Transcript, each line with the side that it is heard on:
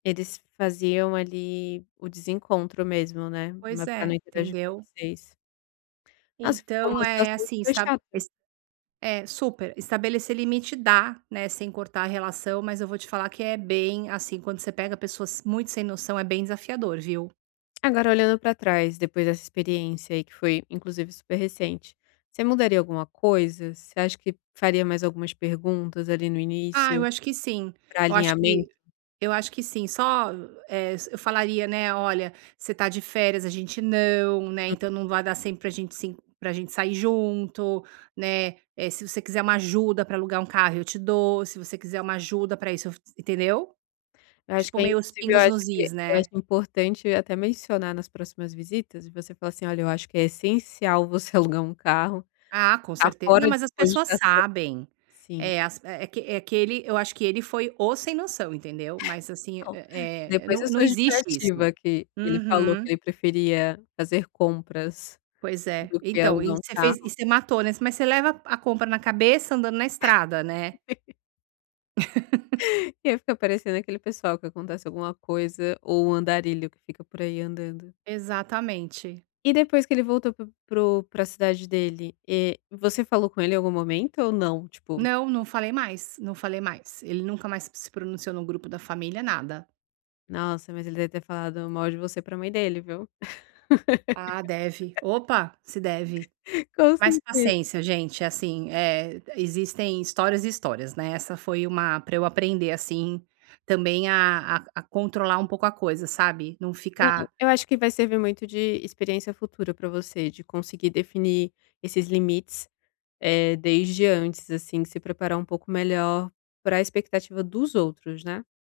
left: Eles faziam, ali, o desencontro mesmo, né.
right: Pois
left: Ma para não
right: é,
left: interagir com
right: entendeu.
left: vocês. Nossa, ficou
right: Então,
left: uma
right: eh,
left: situação
right: assim,
left: super
right: está
left: chata.
right: es é, super, estabelecer limite dá, né, sem cortar relação, mas eu vou te falar que é bem, assim, quando você pega pessoas muito sem noção, é bem desafiador, viu.
left: Agora olhando para trás, depois dessa experiência aí, que foi inclusive super recente. Você mudaria alguma coisa? Você acha que faria mais algumas perguntas, ali, no
right: Ah, eu
left: início
right: acho que sim,
left: pra
right: eu acho que
left: alinhamento?
right: eu acho que sim, só, eh, eu falaria, né: "Olha, você está de férias, a gente não, né,
left: Hum.
right: então não vai dar sempre para gente sim para gente sair junto, né. Eh, se você quiser uma ajuda para alugar um carro eu te dou, se você quiser uma ajuda para isso" entendeu?
left: Eu acho
right: Tipo,
left: que é
right: meio os
left: inclusive eu
right: pingos
left: acho
right: nos is,
left: que eu acho
right: né.
left: importante até mencionar nas próximas visitas, e você fala assim: "Olha, eu acho que é essencial você alugar um carro.
right: Ah, com
left: Está
right: certe não,
left: fora de
right: mas as pessoas
left: cogitação"
right: sabem.
left: Sim.
right: É, as é que é que ele eu acho que ele foi o sem noção, entendeu. Mas assim, hã,
left: Não,
right: eh,
left: depois
right: não
left: dessa
right: não existe isso.
left: justificativa que ele falou que
right: Uhum.
left: ele preferia fazer compras
right: Pois é.
left: do que
right: Então, e
left: alugar um
right: você fez e
left: carro.
right: você matou, né, "mas você leva a compra na cabeça andando na estrada, né".
left: E aí fica parecendo aquele pessoal que acontece alguma coisa, ou um andarilho que fica por aí andando.
right: Exatamente.
left: E depois que ele voltou para o para a cidade dele, eh, você falou com ele em algum momento ou não? Tipo
right: Não, não falei mais, não falei mais, ele nunca mais se pronunciou no grupo da família, nada.
left: Nossa, mas ele deve ter falado mal de você para mãe dele, viu.
right: Ah, deve, opa, se deve.
left: Com
right: Mas
left: certeza.
right: paciência, gente, assim, eh, existem histórias e histórias, né, essa foi um para eu aprender, assim, também a a a controlar um pouco a coisa, sabe. Não
left: É,
right: ficar
left: eu acho que vai servir muito de experiência futura para você, de conseguir definir esses limites, eh, desde antes, assim, se preparar um pouco melhor para expectativa dos outros, né.